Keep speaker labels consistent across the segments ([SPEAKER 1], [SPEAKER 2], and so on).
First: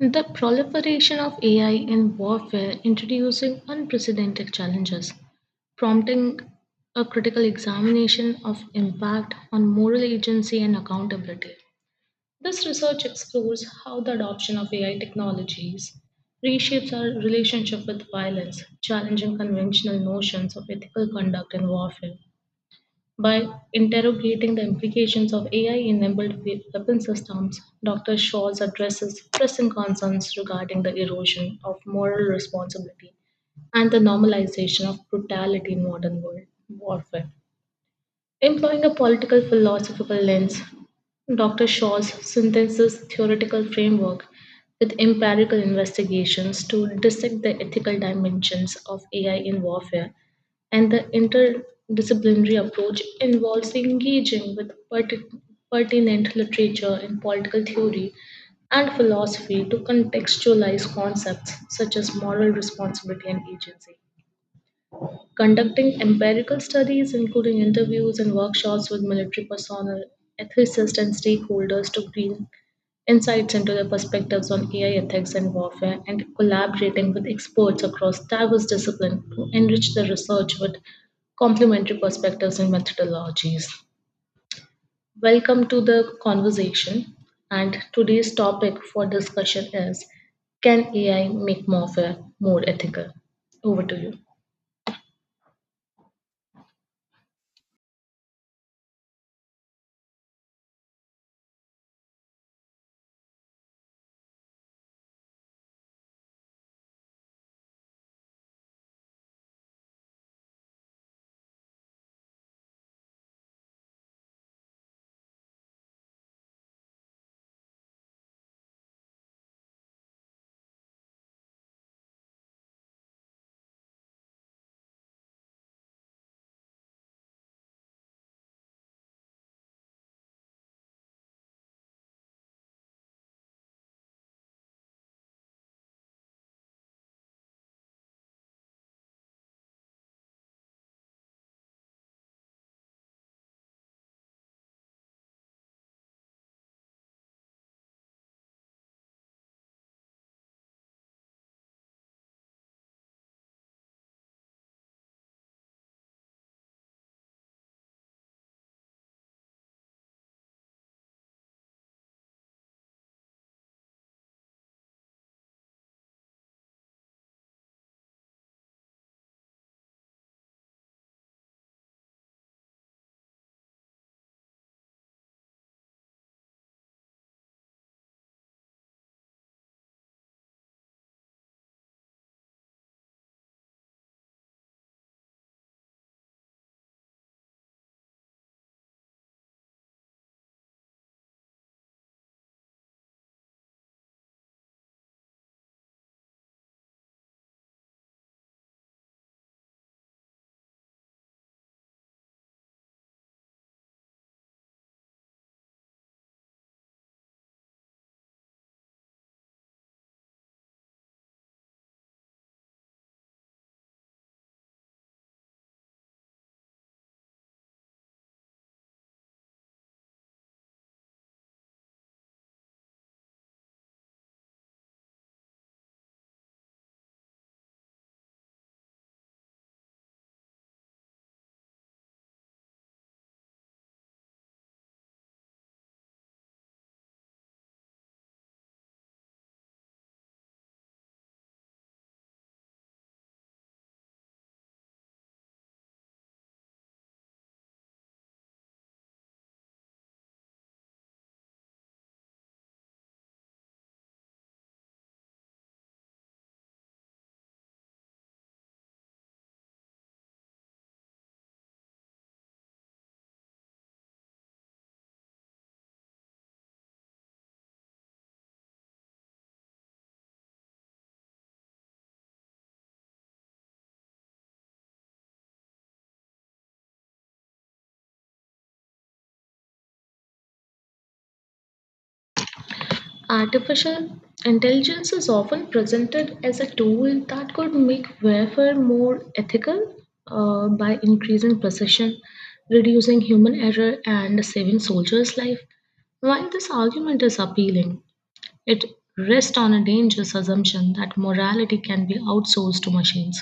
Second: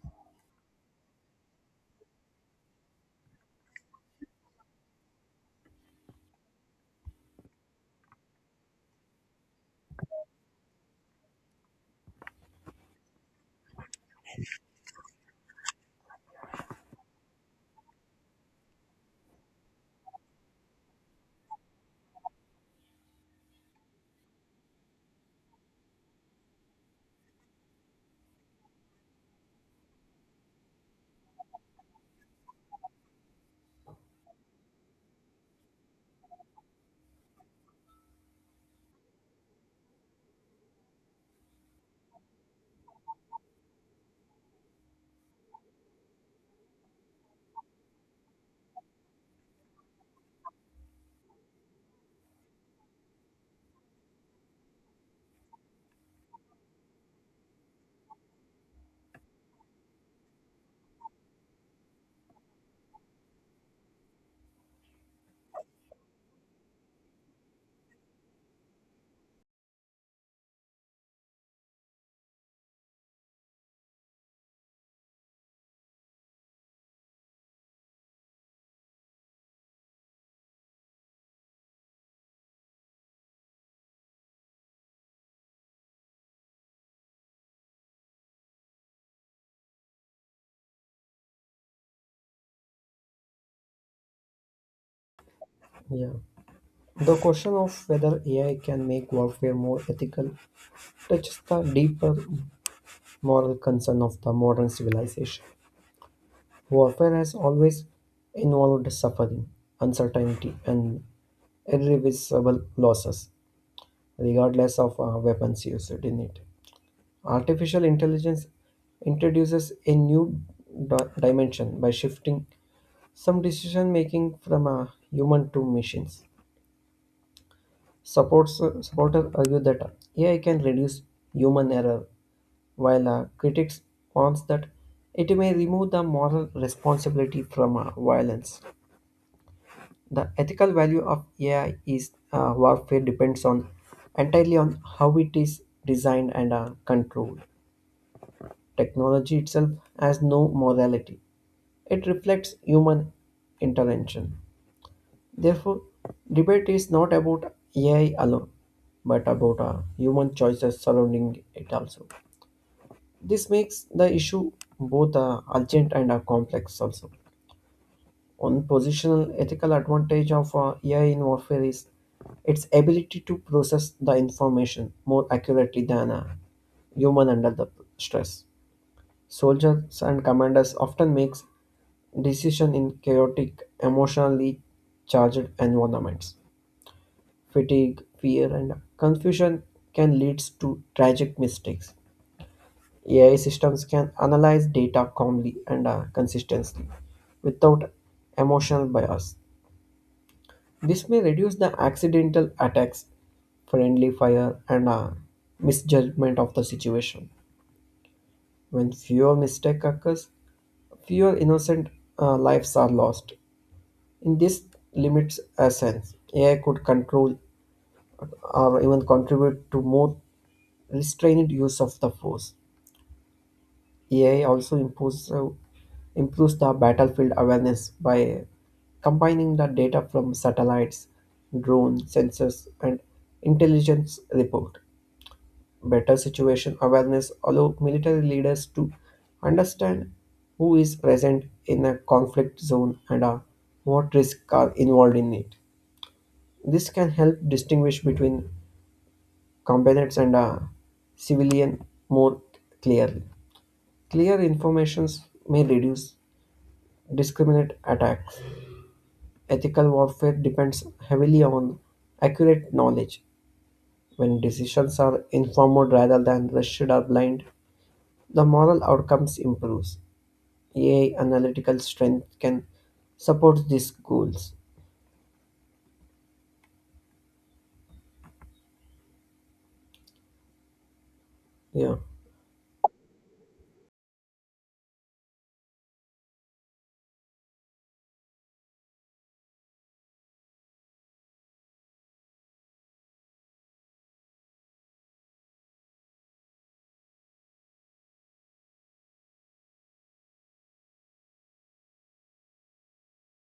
[SPEAKER 1] The proliferation of AI in warfare introducing unprecedented challenges, prompting a critical examination of impact on moral agency and accountability. This research explores how the adoption of AI technologies reshapes our relationship with violence, challenging conventional notions of ethical conduct in warfare. By interrogating the implications of AI enabled weapon systems, Dr. Shaw's addresses pressing concerns regarding the erosion of moral responsibility and the normalization of brutality in modern world warfare. Employing a political philosophical lens, Dr. Shaw's synthesis theoretical framework with empirical investigations to dissect the ethical dimensions of AI in warfare and the interdisciplinary approach involves engaging with pertinent literature in political theory and philosophy to contextualize concepts such as moral responsibility and agency conducting empirical studies, including interviews and workshops with military personnel, ethicists, and stakeholders to glean insights into their perspectives on AI ethics and warfare, and collaborating with experts across diverse disciplines to enrich the research with complementary perspectives and methodologies. Welcome to the conversation, and today's topic for discussion is, can AI make warfare more ethical? Over to you.
[SPEAKER 2] Yeah. The question of whether AI can make warfare more ethical touches the deeper moral concern of the modern civilization. Warfare has always involved suffering, uncertainty, and irreversible losses, regardless of weapons used in it. Artificial intelligence introduces a new dimension by shifting some decision making from a human to machines. Supporters argue that AI can reduce human error, while critics points that it may remove the moral responsibility from violence. The ethical value of AI is warfare depends on entirely on how it is designed and controlled. Technology itself has no morality; it reflects human intervention. Therefore, debate is not about AI alone, but about human choices surrounding it also. This makes the issue both urgent and complex also. One positional ethical advantage of AI in warfare is its ability to process the information more accurately than a human under the stress. Soldiers and commanders often makes decision in chaotic, emotionally charged environments fatigue, fear, and confusion can lead to tragic mistakes. AI systems can analyze data calmly and consistently without emotional bias. This may reduce the accidental attacks, friendly fire, and misjudgment of the situation. When fewer mistake occurs, fewer innocent lives are lost. In this limits essence, AI could control or even contribute to more restrained use of the force. AI also improves the battlefield awareness by combining the data from satellites, drone sensors, and intelligence report. Better situation awareness allow military leaders to understand who is present in a conflict zone and what risks are involved in it. This can help distinguish between combatants and civilian more clearly. Clear informations may reduce discriminate attacks. Ethical warfare depends heavily on accurate knowledge. When decisions are informed rather than rushed or blind, the moral outcomes improves. AI analytical strength can support these goals. Yeah,
[SPEAKER 1] Artificial intelligence is often presented as a tool that could make warfare more ethical by increasing precision, reducing human error, and saving soldiers' life. While this argument is appealing, it rests on a dangerous assumption that morality can be outsourced to machines.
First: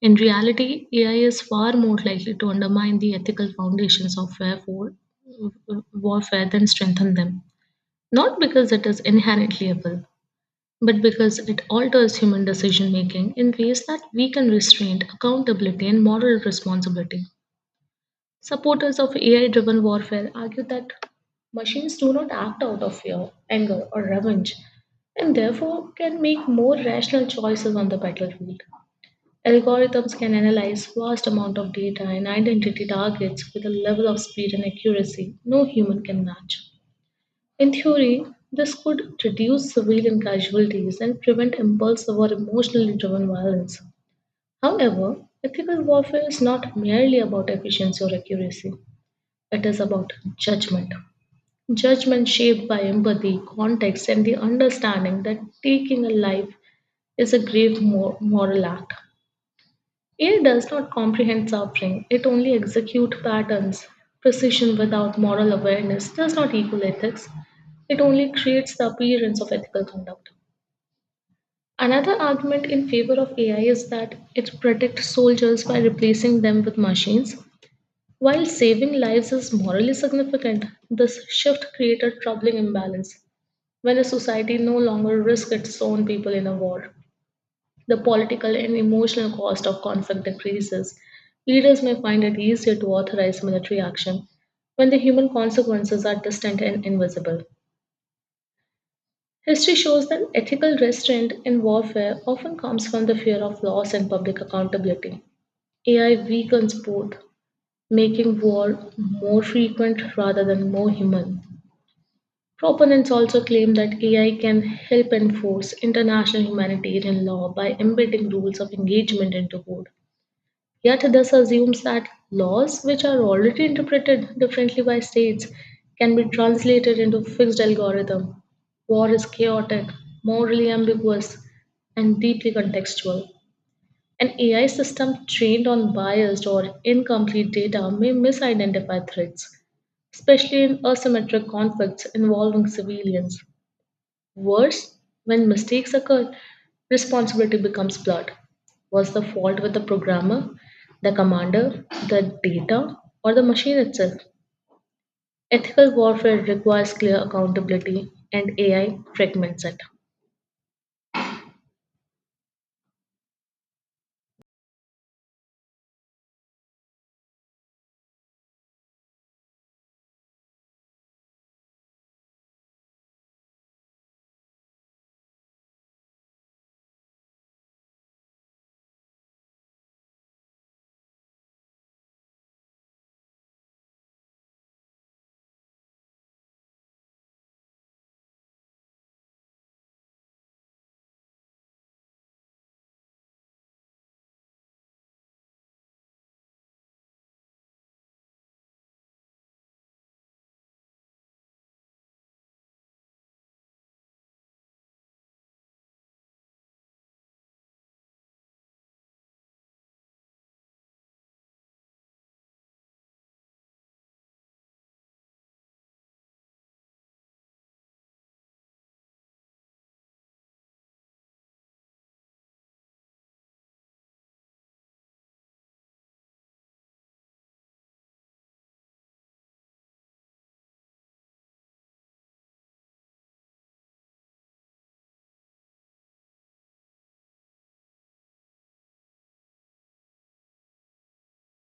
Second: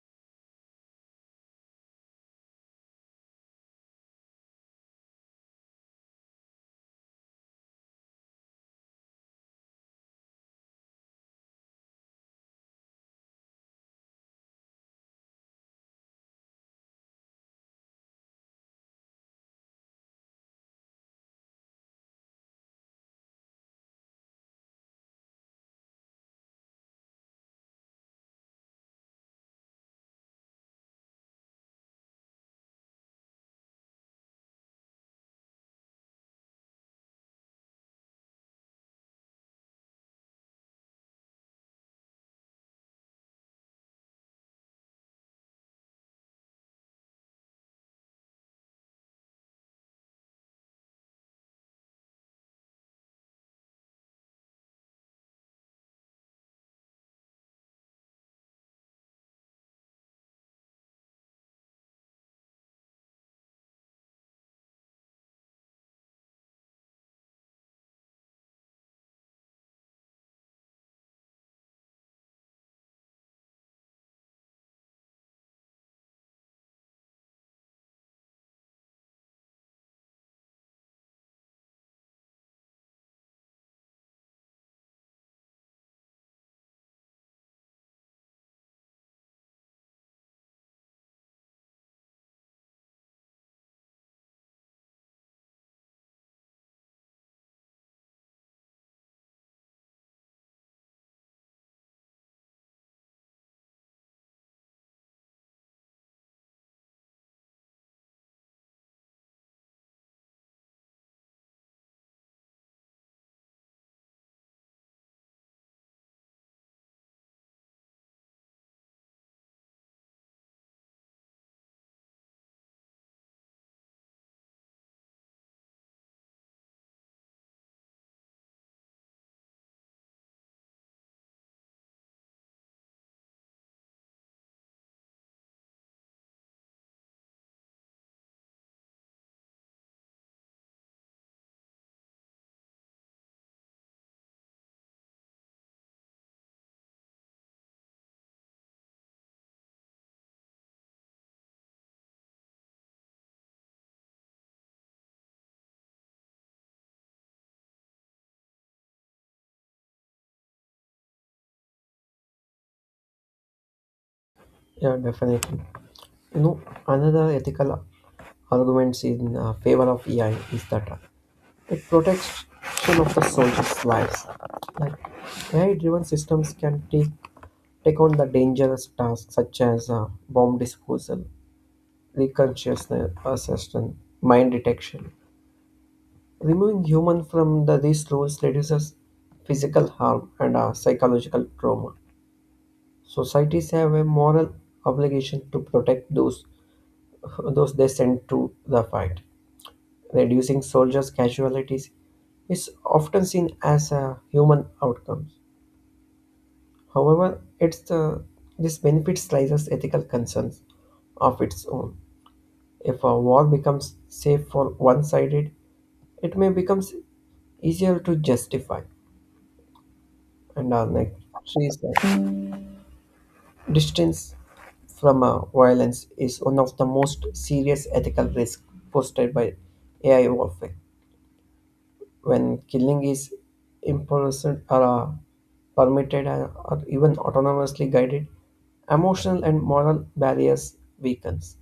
[SPEAKER 1] In reality, AI is far more likely to undermine the ethical foundations of warfare than strengthen them. Not because it is inherently evil, but because it alters human decision making in ways that weaken restraint, accountability, and moral responsibility. Supporters of AI driven warfare argue that machines do not act out of fear, anger, or revenge, and therefore can make more rational choices on the battlefield. Algorithms can analyze vast amount of data and identity targets with a level of speed and accuracy no human can match. In theory, this could reduce civilian casualties and prevent impulsive or emotionally driven violence. However, ethical warfare is not merely about efficiency or accuracy, it is about judgment. Judgment shaped by empathy, context, and the understanding that taking a life is a grave moral act. AI does not comprehend suffering, it only executes patterns. Precision without moral awareness does not equal ethics, it only creates the appearance of ethical conduct. Another argument in favor of AI is that it protects soldiers by replacing them with machines. While saving lives is morally significant, this shift created troubling imbalance when a society no longer risks its own people in a war. The political and emotional cost of conflict decreases. Leaders may find it easier to authorize military action when the human consequences are distant and invisible. History shows that ethical restraint in warfare often comes from the fear of loss and public accountability. AI weakens both, making war more frequent rather than more human. Proponents also claim that AI can help enforce international humanitarian law by embedding rules of engagement into code. Yet, this assumes that laws, which are already interpreted differently by states, can be translated into fixed algorithm. War is chaotic, morally ambiguous, and deeply contextual. An AI system trained on biased or incomplete data may misidentify threats, especially in asymmetric conflicts involving civilians. Worse, when mistakes occur, responsibility becomes blurred. Was the fault with the programmer, the commander, the data, or the machine itself? Ethical warfare requires clear accountability, and AI fragments it.
[SPEAKER 2] yeah, definitely. You know, another ethical arguments in favor of AI is that it protects of the soldiers' lives. Like AI-driven systems can take on the dangerous tasks such as bomb disposal, reconsciousness assessment, mine detection. Removing human from these roles reduces physical harm and psychological trauma. Societies have a moral obligation to protect those they send to the fight. Reducing soldiers' casualties is often seen as a human outcome. However, it's the this benefits raises ethical concerns of its own. If a war becomes safe for one-sided, it may become easier to justify, and our countries that distance from violence is one of the most serious ethical risks posted by AI warfare. When killing is impulsive or permitted or even autonomously guided, emotional and moral barriers weakens.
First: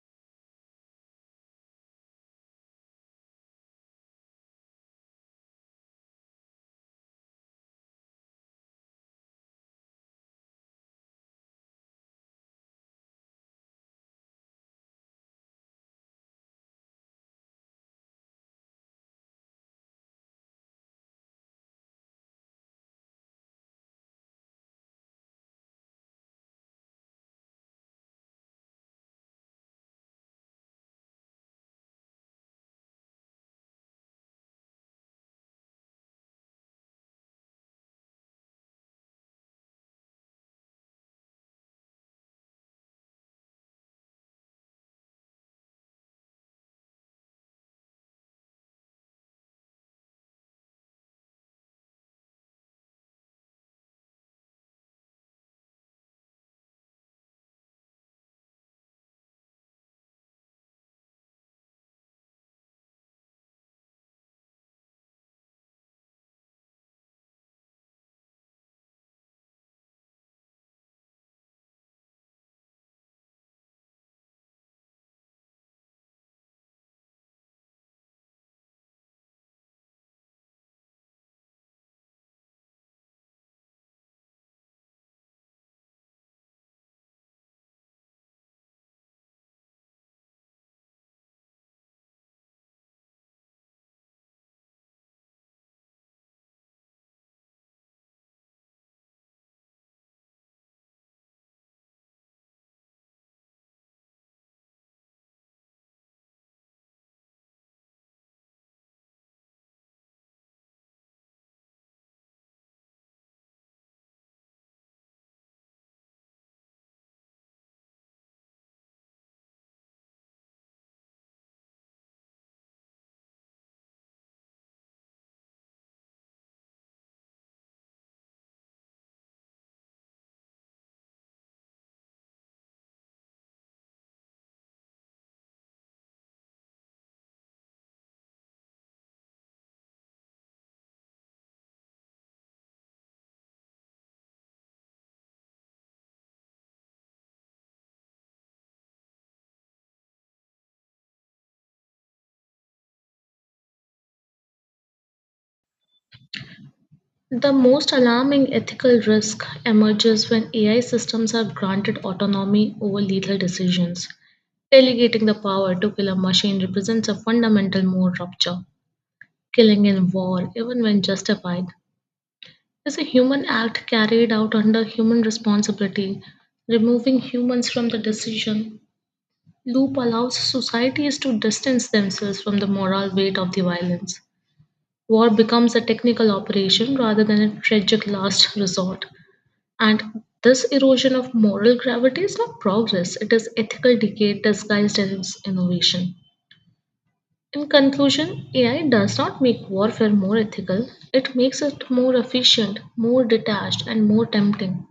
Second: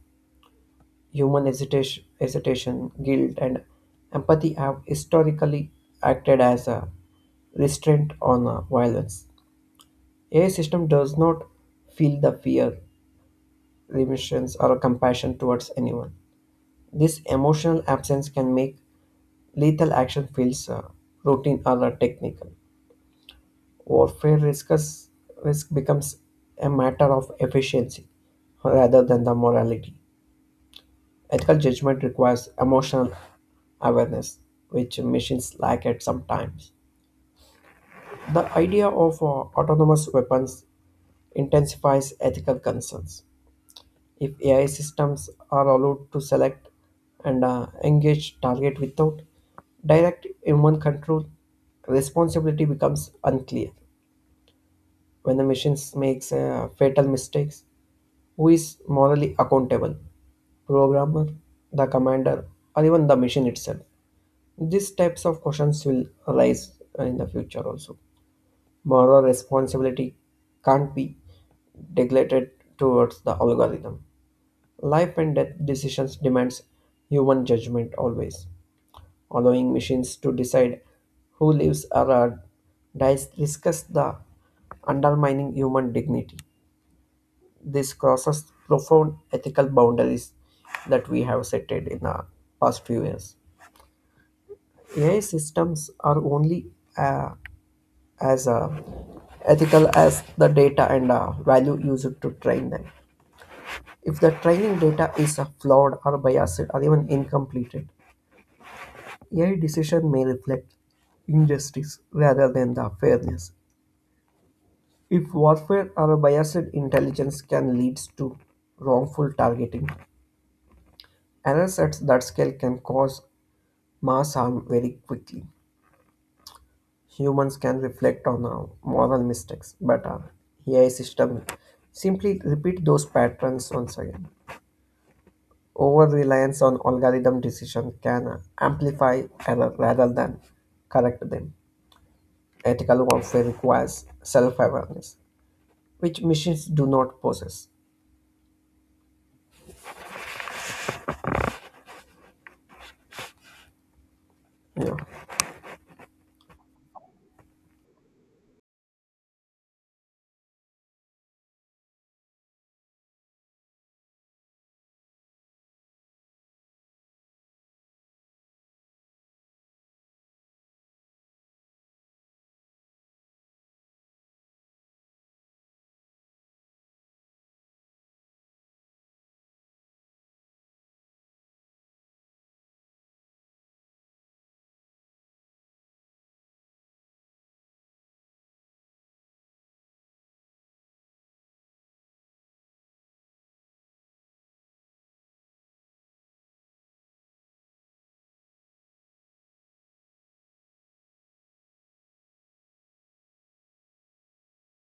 [SPEAKER 2] Human hesitation, guilt, and empathy have historically acted as a restraint on violence. AI system does not feel the fear, remorse, or compassion towards anyone. This emotional absence can make lethal action feels routine or technical. Warfare risk becomes a matter of efficiency rather than the morality. Ethical judgment requires emotional awareness, which machines lack at some times. The idea of autonomous weapons intensifies ethical concerns. If AI systems are allowed to select and engage target without direct human control, responsibility becomes unclear. When the machines makes fatal mistakes, who is morally accountable? Programmer, the commander, or even the machine itself? These types of questions will arise in the future also. Moral responsibility can't be neglected towards the algorithm. Life and death decisions demands human judgment always. Allowing machines to decide who lives or dies risks the undermining human dignity. This crosses profound ethical boundaries that we have set in the past few years. AI systems are only uh, as ethical as the data and value used to train them. If the training data is flawed or biased or even incomplete, AI decision may reflect injustice rather than the fairness. If warfare or biased intelligence can lead to wrongful targeting, errors at that scale can cause mass harm very quickly. Humans can reflect on our moral mistakes, but our AI system simply repeat those patterns once again. Over reliance on algorithm decision can amplify error rather than correct them. Ethical warfare requires self-awareness, which machines do not possess. Yeah.
[SPEAKER 1] The most alarming ethical risk emerges when AI systems are granted autonomy over lethal decisions. Delegating the power to kill a machine represents a fundamental moral rupture. Killing in war, even when justified, is a human act carried out under human responsibility. Removing humans from the decision loop allows societies to distance themselves from the moral weight of the violence. War becomes a technical operation rather than a tragic last resort. And this erosion of moral gravity is not progress, it is ethical decay disguised as innovation. In conclusion, AI does not make warfare more ethical, it makes it more efficient, more detached, and more tempting.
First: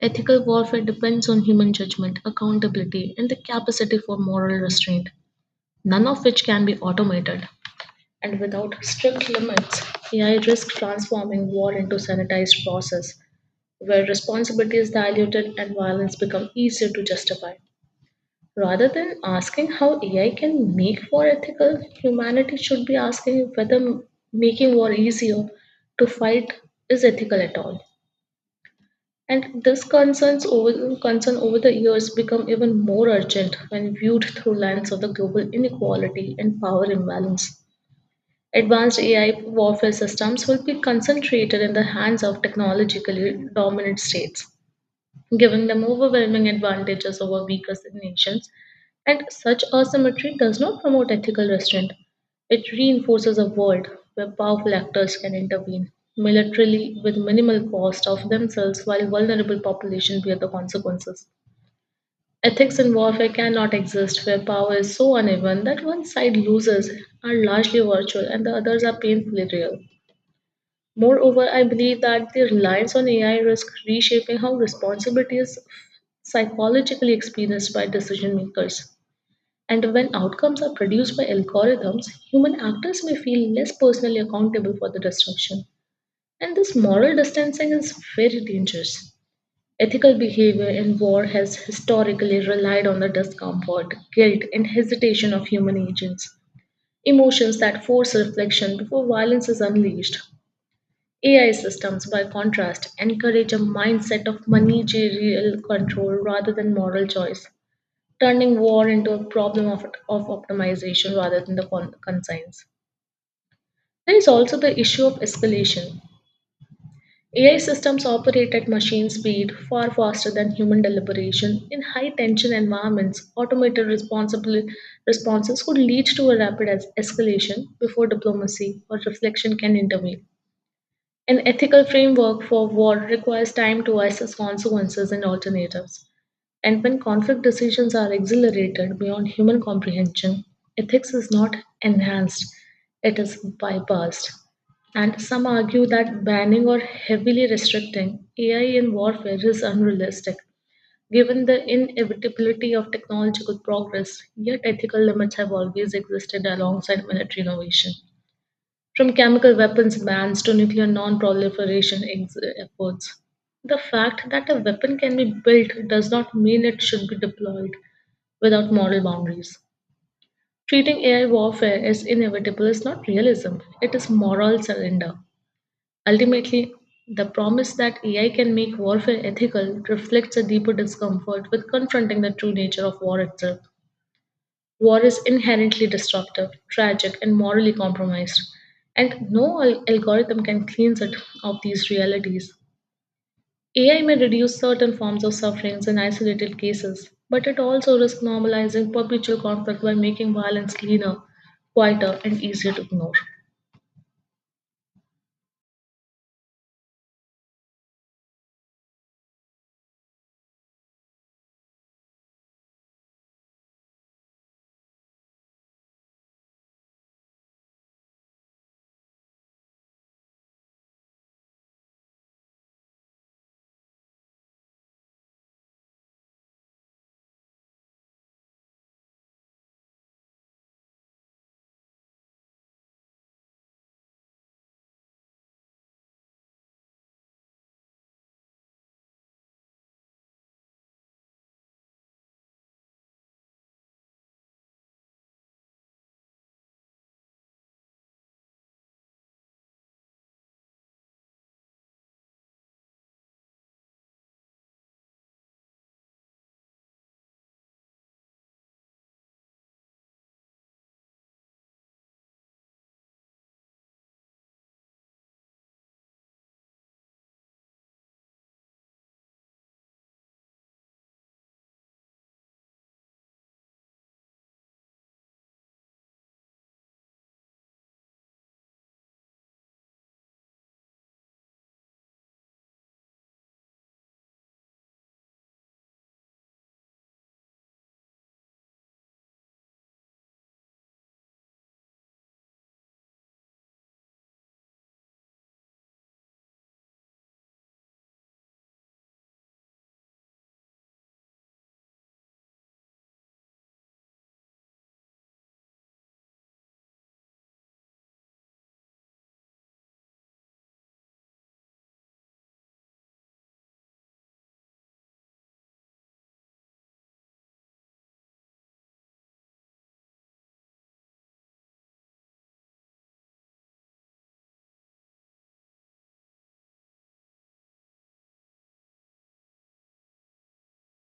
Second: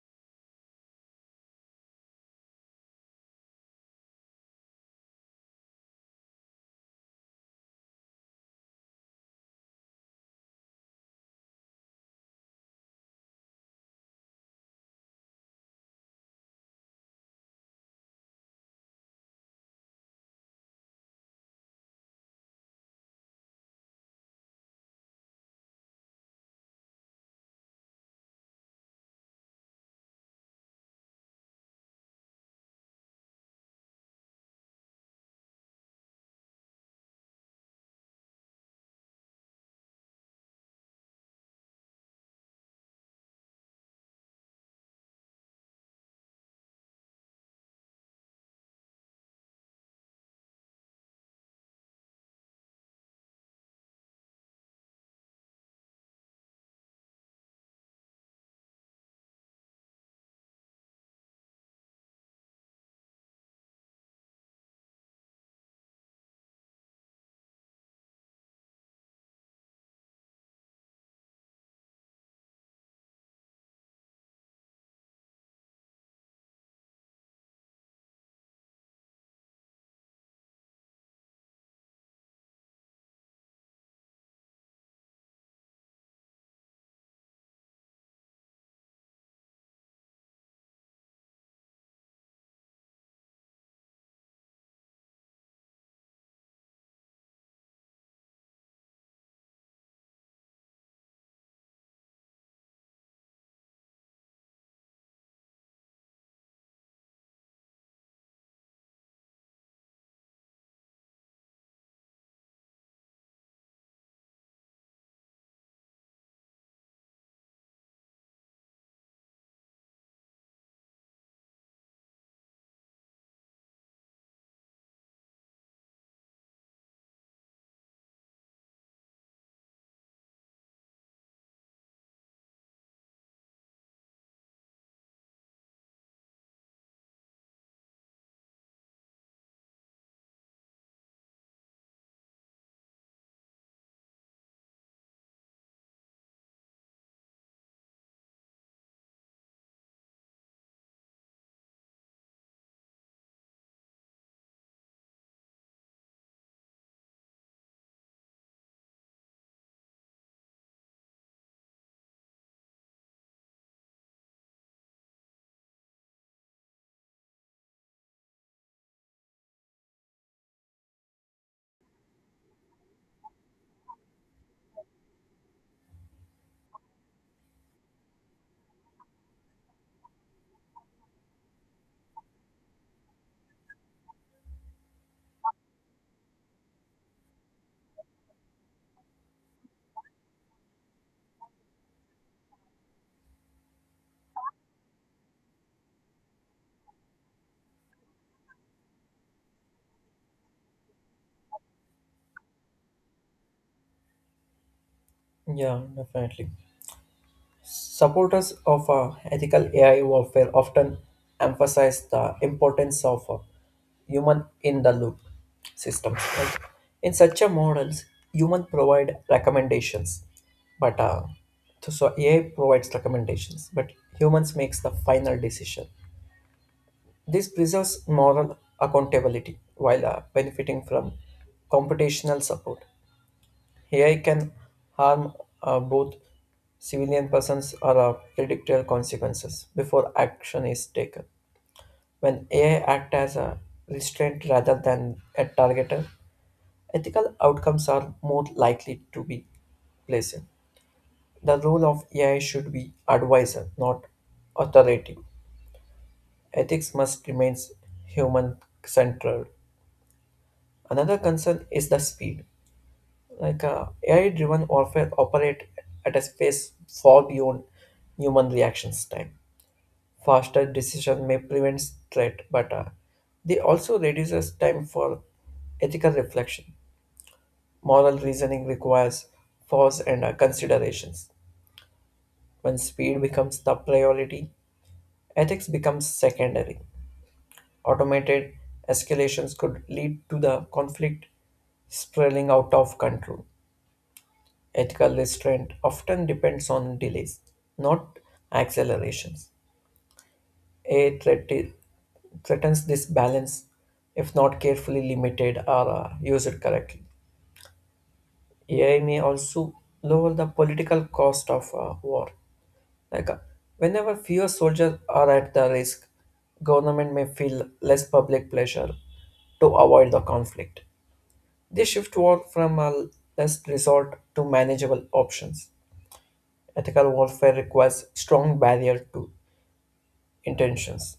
[SPEAKER 1] Ethical warfare depends on human judgment, accountability, and the capacity for moral restraint, none of which can be automated. And without strict limits, AI risks transforming war into sanitized process, where responsibility is diluted and violence becomes easier to justify. Rather than asking how AI can make war ethical, humanity should be asking whether making war easier to fight is ethical at all. And this concern over the years become even more urgent when viewed through lens of the global inequality and power imbalance. Advanced AI warfare systems will be concentrated in the hands of technologically dominant states, giving them overwhelming advantages over weaker nations. And such asymmetry does not promote ethical restraint. It reinforces a world where powerful actors can intervene militarily with minimal cost of themselves while vulnerable populations bear the consequences. Ethics in warfare cannot exist where power is so uneven that one side loses are largely virtual and the others are painfully real. Moreover, I believe that the reliance on AI risks reshaping how responsibility is psychologically experienced by decision makers. And when outcomes are produced by algorithms, human actors may feel less personally accountable for the destruction. And this moral distancing is very dangerous. Ethical behavior in war has historically relied on the discomfort, guilt, and hesitation of human agents, emotions that force reflection before violence is unleashed. AI systems, by contrast, encourage a mindset of managerial control rather than moral choice, turning war into a problem of optimization rather than the conscience. There is also the issue of escalation. AI systems operate at machine speed far faster than human deliberation. In high tension environments, automated responsible responses could lead to a rapid escalation before diplomacy or reflection can intervene. An ethical framework for war requires time to assess consequences and alternatives. And when conflict decisions are accelerated beyond human comprehension, ethics is not enhanced, it is bypassed. And some argue that banning or heavily restricting AI in warfare is unrealistic. Given the inevitability of technological progress, yet ethical limits have always existed alongside military innovation from chemical weapons bans to nuclear non-proliferation efforts. The fact that a weapon can be built does not mean it should be deployed without moral boundaries. Treating AI warfare as inevitable is not realism, it is moral surrender. Ultimately, the promise that AI can make warfare ethical reflects a deeper discomfort with confronting the true nature of war itself. War is inherently disruptive, tragic, and morally compromised, and no algorithm can cleanse it of these realities. AI may reduce certain forms of sufferings in isolated cases, but it also risks normalizing perpetual conflict by making violence cleaner, quieter, and easier to ignore.
[SPEAKER 2] Yeah, definitely. Supporters of ethical AI warfare often emphasize the importance of human in the loop systems, right? In such a models human provide recommendations but ai provides recommendations but humans makes the final decision. This preserves moral accountability while benefiting from computational support. Ai can harm both civilian persons or predictable consequences before action is taken when ai act as a restraint rather than a targeter. Ethical outcomes are more likely to be pleasant. The role of AI should be advisor, not authoritative. Ethics must remain human centered. Another concern is the speed. Like AI driven warfare operate at a pace far beyond human reactions time. Faster decision may prevent threat, but they also reduces time for ethical reflection. Moral reasoning requires pause and considerations. When speed becomes the priority, ethics becomes secondary. Automated escalations could lead to the conflict spiraling out of control. Ethical restraint often depends on delays, not accelerations. A threat i- threatens this balance if not carefully limited or used correctly. AI may also lower the political cost of war. Like whenever fewer soldiers are at the risk, government may feel less public pressure to avoid the conflict. They shift war from a less resort to manageable options. Ethical warfare requires strong barrier to intentions.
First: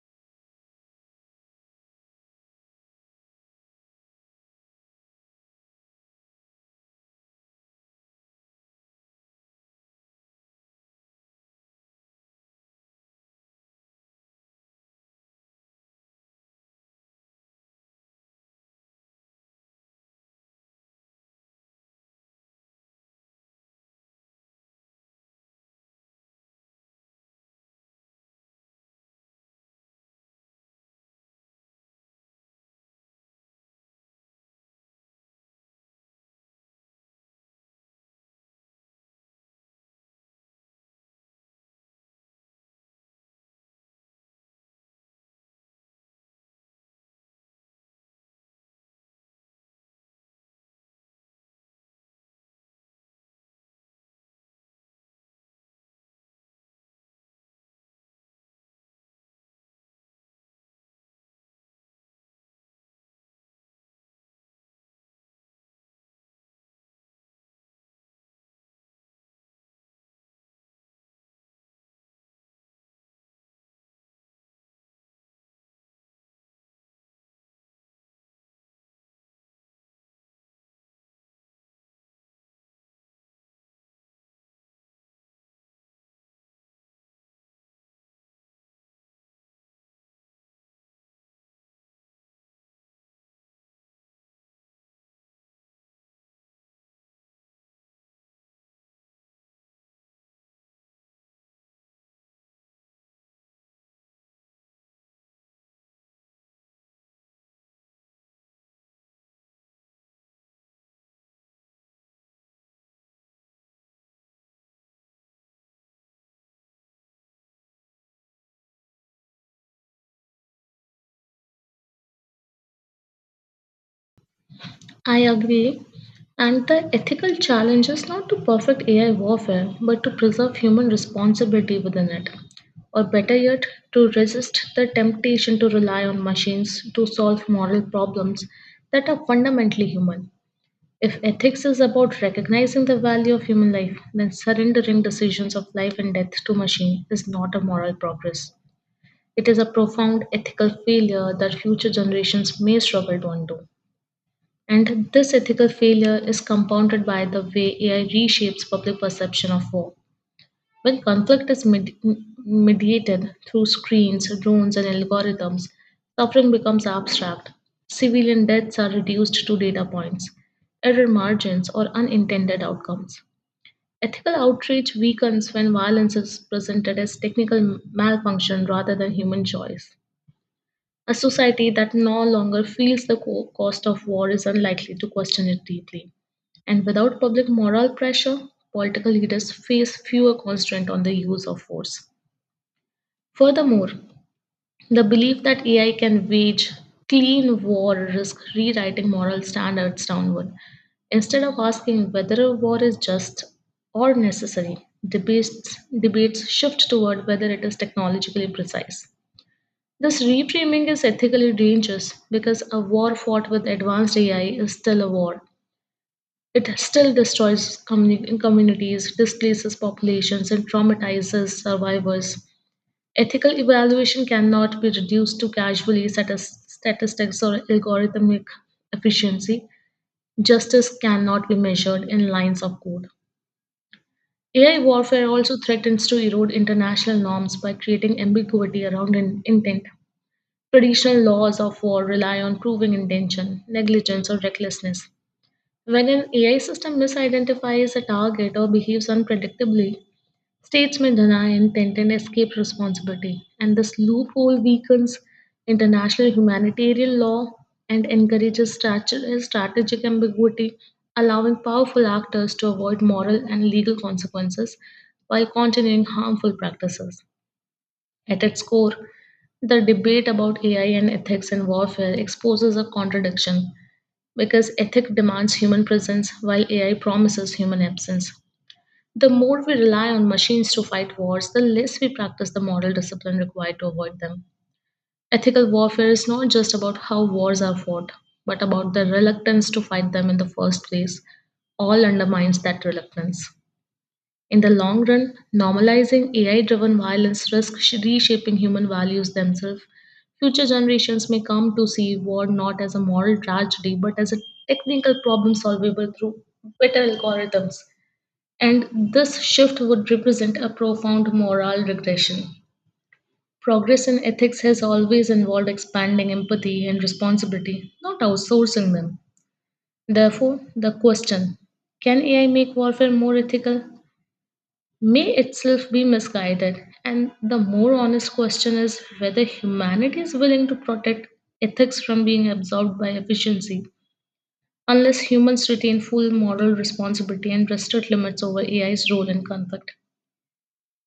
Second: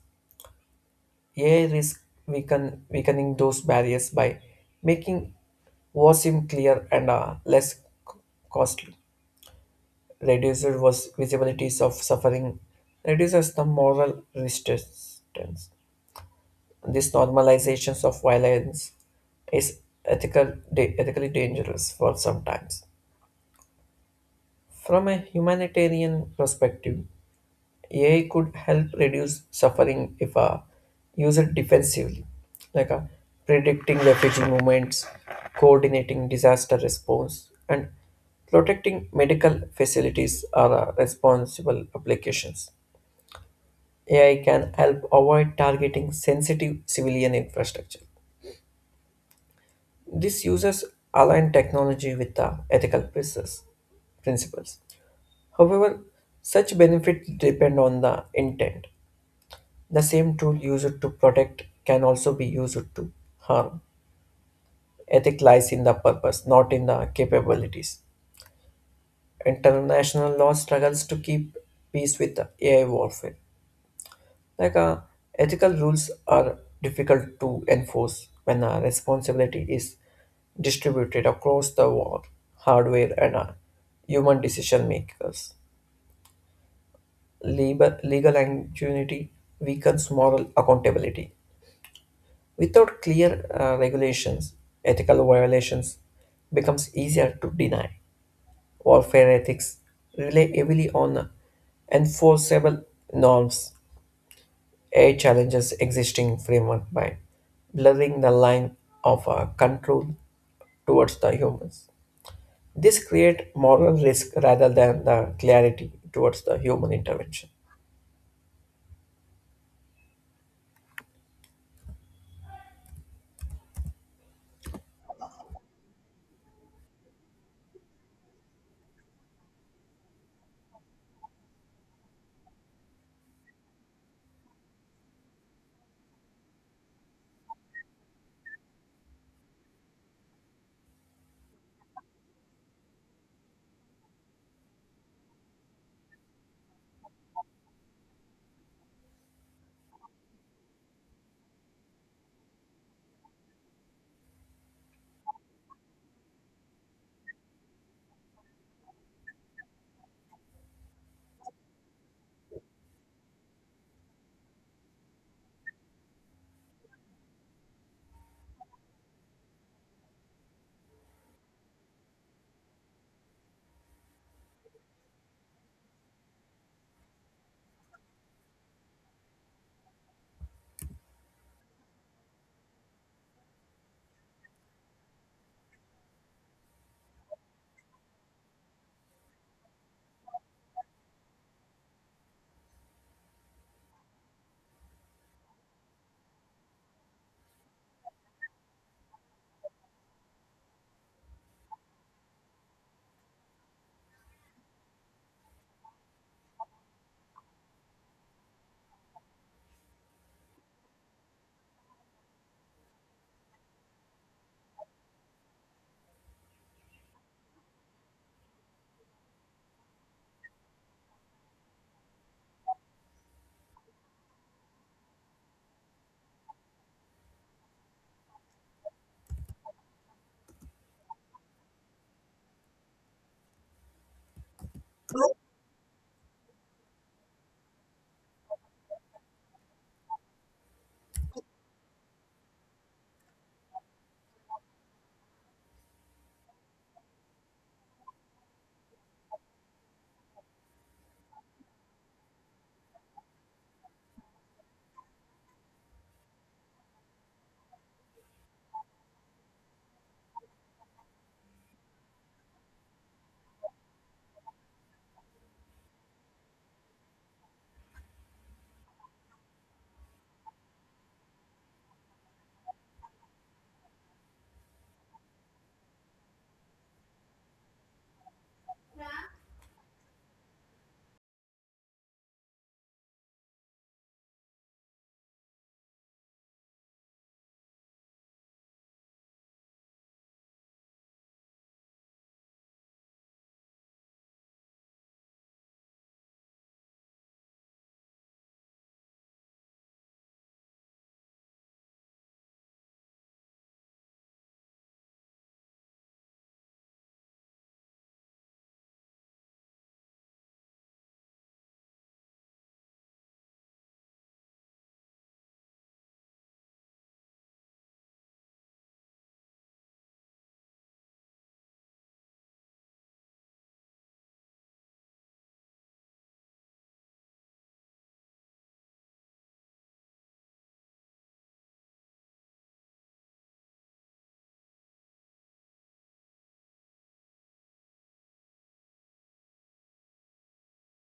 [SPEAKER 2] AI risk weakening those barriers by making war seem clear and costly. Reduces was visibilities of suffering, reduces the moral resistance. This normalizations of violence is ethically dangerous for sometimes. From a humanitarian perspective, AI could help reduce suffering if used defensively, like predicting refugee movements, coordinating disaster response, and protecting medical facilities are responsible applications. AI can help avoid targeting sensitive civilian infrastructure. This uses aligned technology with the ethical principles. However, such benefits depend on the intent. The same tool used to protect can also be used to harm. Ethic lies in the purpose, not in the capabilities. International law struggles to keep peace with AI warfare. Like ethical rules are difficult to enforce when responsibility is distributed across the world, hardware and human decision makers. Legal impunity weakens moral accountability. Without clear regulations, ethical violations becomes easier to deny. Warfare ethics rely heavily on enforceable norms. AI challenges existing framework by blurring the line of control towards the humans. This create moral risk rather than the clarity towards the human intervention.
[SPEAKER 1] I agree. And the ethical challenge is not to perfect AI warfare, but to preserve human responsibility within it. Or better yet, to resist the temptation to rely on machines to solve moral problems that are fundamentally human. If ethics is about recognizing the value of human life, then surrendering decisions of life and death to machine is not a moral progress. It is a profound ethical failure that future generations may struggle to undo. And this ethical failure is compounded by the way AI reshapes public perception of war. When conflict is mediated through screens, drones, and algorithms, suffering becomes abstract. Civilian deaths are reduced to data points, error margins, or unintended outcomes. Ethical outrage weakens when violence is presented as technical malfunction rather than human choice. A society that no longer feels the cost of war is unlikely to question it deeply. And without public moral pressure, political leaders face fewer constraints on the use of force. Furthermore, the belief that AI can wage clean war risks rewriting moral standards downward. Instead of asking whether a war is just or necessary, debates shift toward whether it is technologically precise. This reframing is ethically dangerous because a war fought with advanced AI is still a war. It still destroys communities, displaces populations, and traumatizes survivors. Ethical evaluation cannot be reduced to casually statistics or algorithmic efficiency. Justice cannot be measured in lines of code. AI warfare also threatens to erode international norms by creating ambiguity around intent. Traditional laws of war rely on proving intention, negligence, or recklessness. When an AI system misidentifies a target or behaves unpredictably, states may deny intent and escape responsibility, and this loophole weakens international humanitarian law and encourages strategic ambiguity, allowing powerful actors to avoid moral and legal consequences while continuing harmful practices. At its core, the debate about AI and ethics in warfare exposes a contradiction because ethic demands human presence while AI promises human absence. The more we rely on machines to fight wars, the less we practice the moral discipline required to avoid them. Ethical warfare is not just about how wars are fought, but about the reluctance to fight them in the first place. All undermines that reluctance. In the long run, normalizing AI driven violence risks reshaping human values themselves. Future generations may come to see war not as a moral tragedy but as a technical problem solvable through better algorithms. And this shift would represent a profound moral regression. Progress in ethics has always involved expanding empathy and responsibility, not outsourcing them. Therefore, the question, can AI make warfare more ethical, may itself be misguided. And the more honest question is whether humanity is willing to protect ethics from being absorbed by efficiency, unless humans retain full moral responsibility and restrict limits over AI's role in conflict.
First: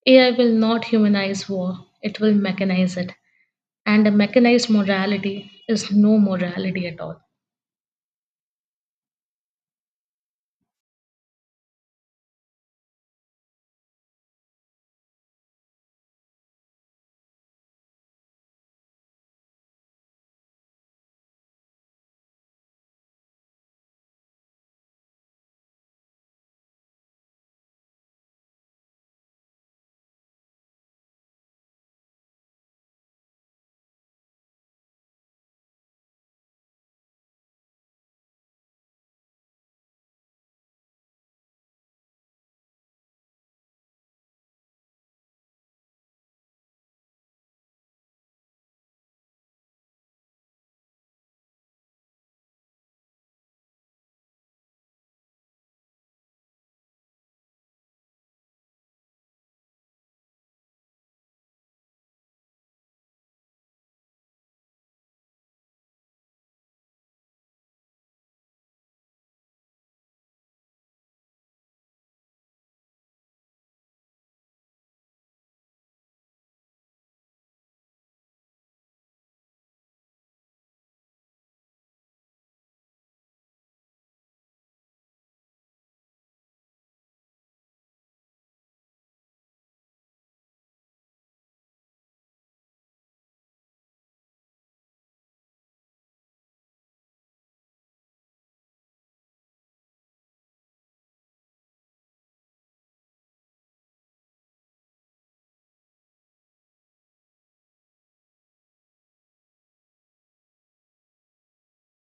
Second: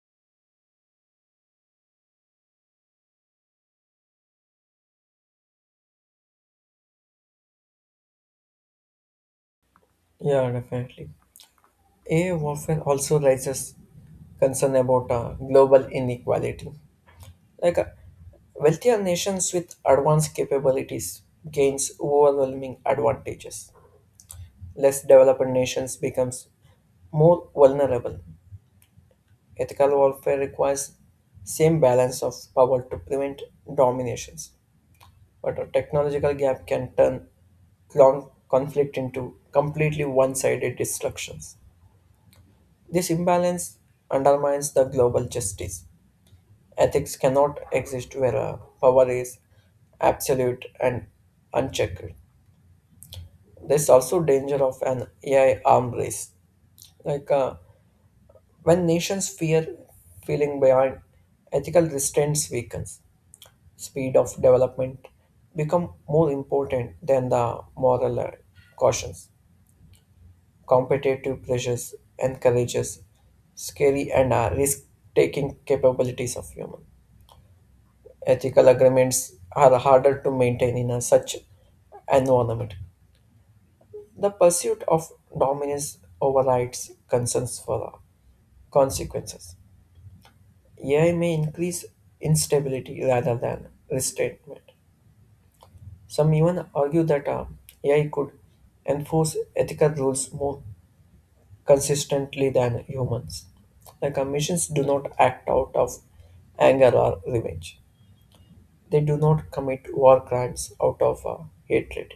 [SPEAKER 1] AI will not humanize war, it will mechanize it. And a mechanized morality is no morality at all.
[SPEAKER 2] Yeah, definitely. AI warfare also raises concern about global inequality. Like wealthier nations with advanced capabilities gains overwhelming advantages. Less developed nations becomes more vulnerable. Ethical warfare requires same balance of power to prevent dominations, but a technological gap can turn long conflict into completely one-sided destructions. This imbalance undermines the global justice. Ethics cannot exist where power is absolute and unchecked. There's also danger of an AI arms race. Like when nations fear feeling behind, ethical restraints weakens. Speed of development become more important than the moral cautions. Competitive pressures encourages scary and risk-taking capabilities of human. Ethical agreements are harder to maintain in a such environment. The pursuit of dominance overrides concerns for consequences. AI may increase instability rather than restraint. Some even argue that AI could enforce ethical rules more consistently than humans. The commissions do not act out of anger or revenge. They do not commit war crimes out of hatred.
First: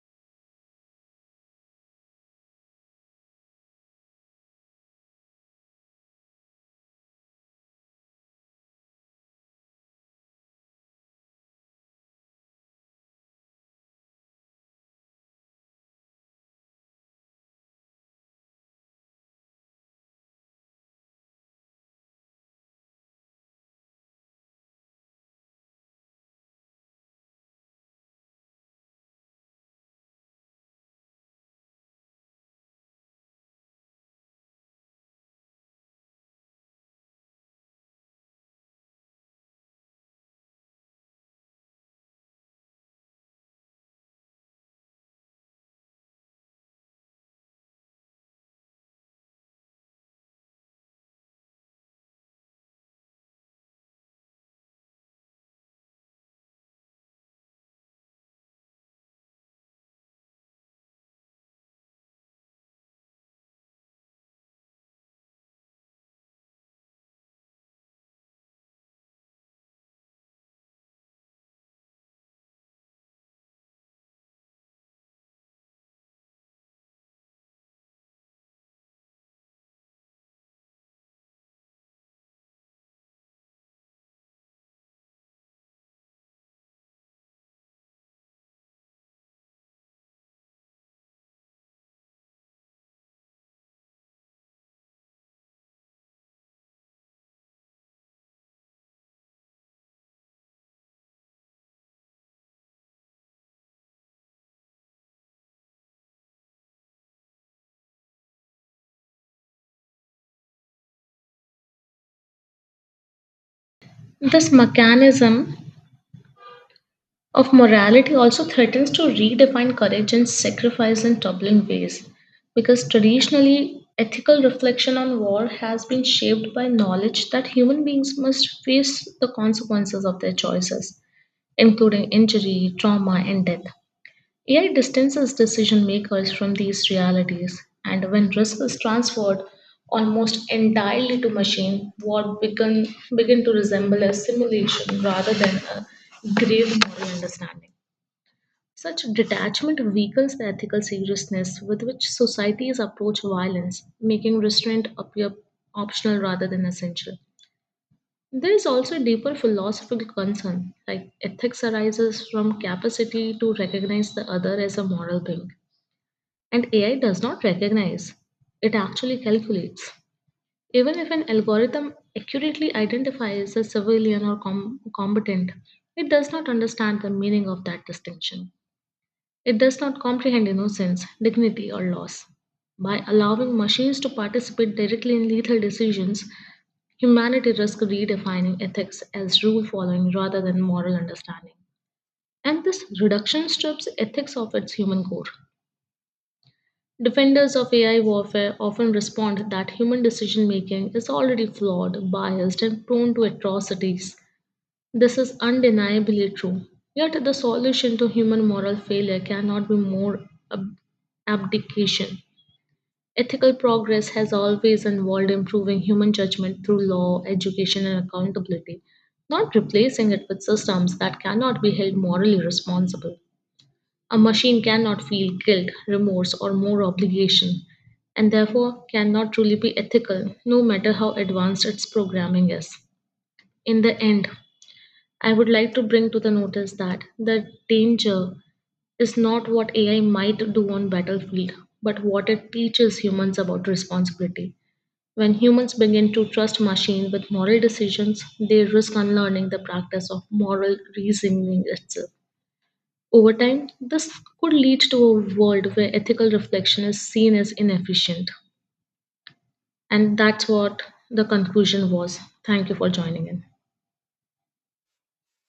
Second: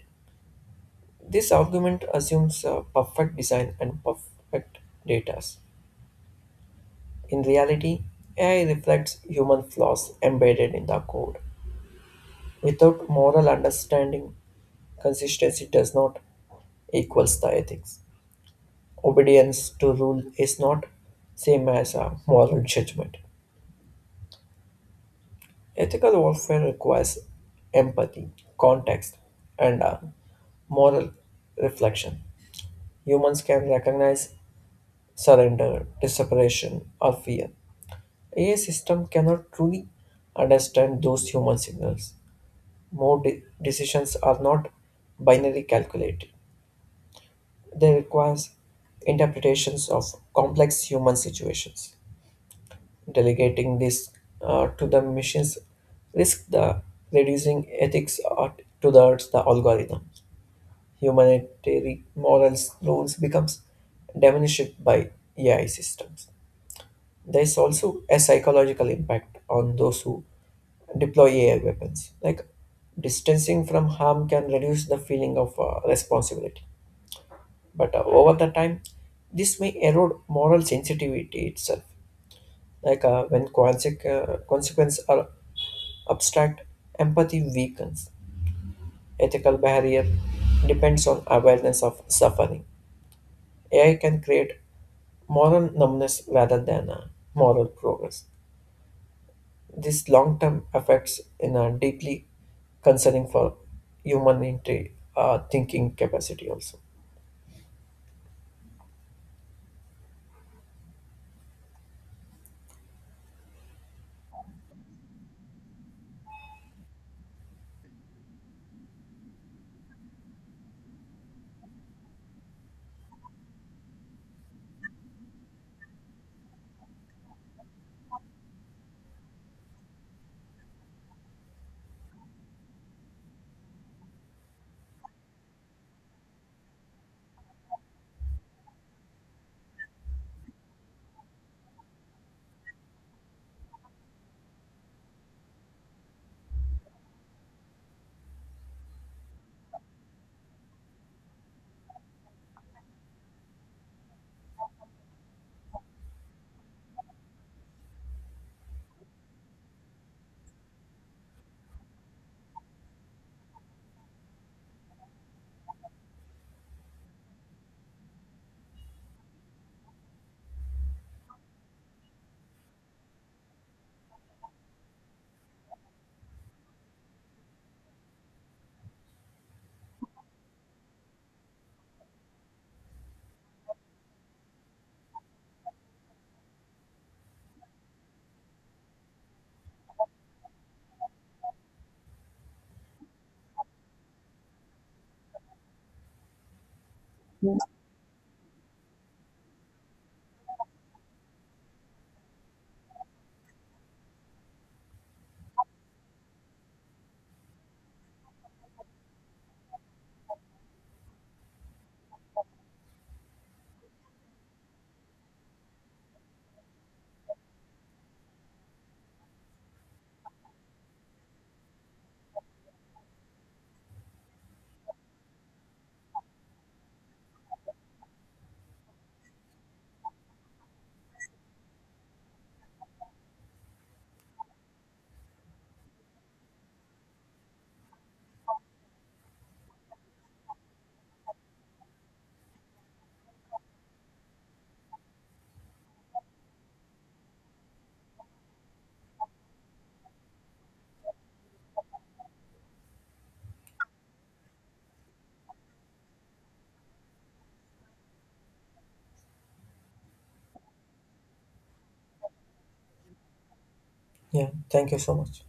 [SPEAKER 2] This argument assumes perfect design and perfect data. In reality, AI reflects human flaws embedded in the code. Without moral understanding, consistency does not equals the ethics. Obedience to rule is not same as a moral judgment. Ethical warfare requires empathy, context, and moral reflection. Humans can recognize surrender, desperation, or fear. A system cannot truly understand those human signals. More decisions are not binary calculated. They require interpretations of complex human situations. Delegating this to the machines risk the reducing ethics or towards the algorithm. Humanitarian morals rules becomes diminished by AI systems. There is also a psychological impact on those who deploy AI weapons. Like distancing from harm can reduce the feeling of responsibility, but over the time, this may erode moral sensitivity itself. Like when consequences are abstract empathy weakens. Ethical barrier depends on awareness of suffering. AI can create moral numbness rather than moral progress. This long term effects in a deeply concerning for human thinking capacity also.
[SPEAKER 1] This mechanism of morality also threatens to redefine courage and sacrifice in troubling ways because traditionally ethical reflection on war has been shaped by knowledge that human beings must face the consequences of their choices including injury trauma and death. AI distances decision makers from these realities, and when risk is transferred almost entirely to machine, what begin to resemble a simulation rather than a grave moral understanding. Such detachment weakens the ethical seriousness with which societies approach violence, making restraint appear optional rather than essential. There is also a deeper philosophical concern, like ethics arises from capacity to recognize the other as a moral being and AI does not recognize, it actually calculates. Even if an algorithm accurately identifies a civilian or combatant, it does not understand the meaning of that distinction. It does not comprehend innocence, dignity, or loss. By allowing machines to participate directly in lethal decisions, humanity risks redefining ethics as rule following rather than moral understanding. And this reduction strips ethics of its human core. Defenders of AI warfare often respond that human decision making is already flawed, biased, and prone to atrocities. This is undeniably true. Yet, the solution to human moral failure cannot be more ab- abdication. Ethical progress has always involved improving human judgment through law, education, and accountability, not replacing it with systems that cannot be held morally responsible. A machine cannot feel guilt, remorse, or more obligation, and therefore cannot truly be ethical, no matter how advanced its programming is. In the end, I would like to bring to the notice that the danger is not what AI might do on battlefield, but what it teaches humans about responsibility. When humans begin to trust machines with moral decisions, they risk unlearning the practice of moral reasoning itself. Over time, this could lead to a world where ethical reflection is seen as inefficient. And that's what the conclusion was. Thank you for joining in.
[SPEAKER 2] Yeah, thank you so much.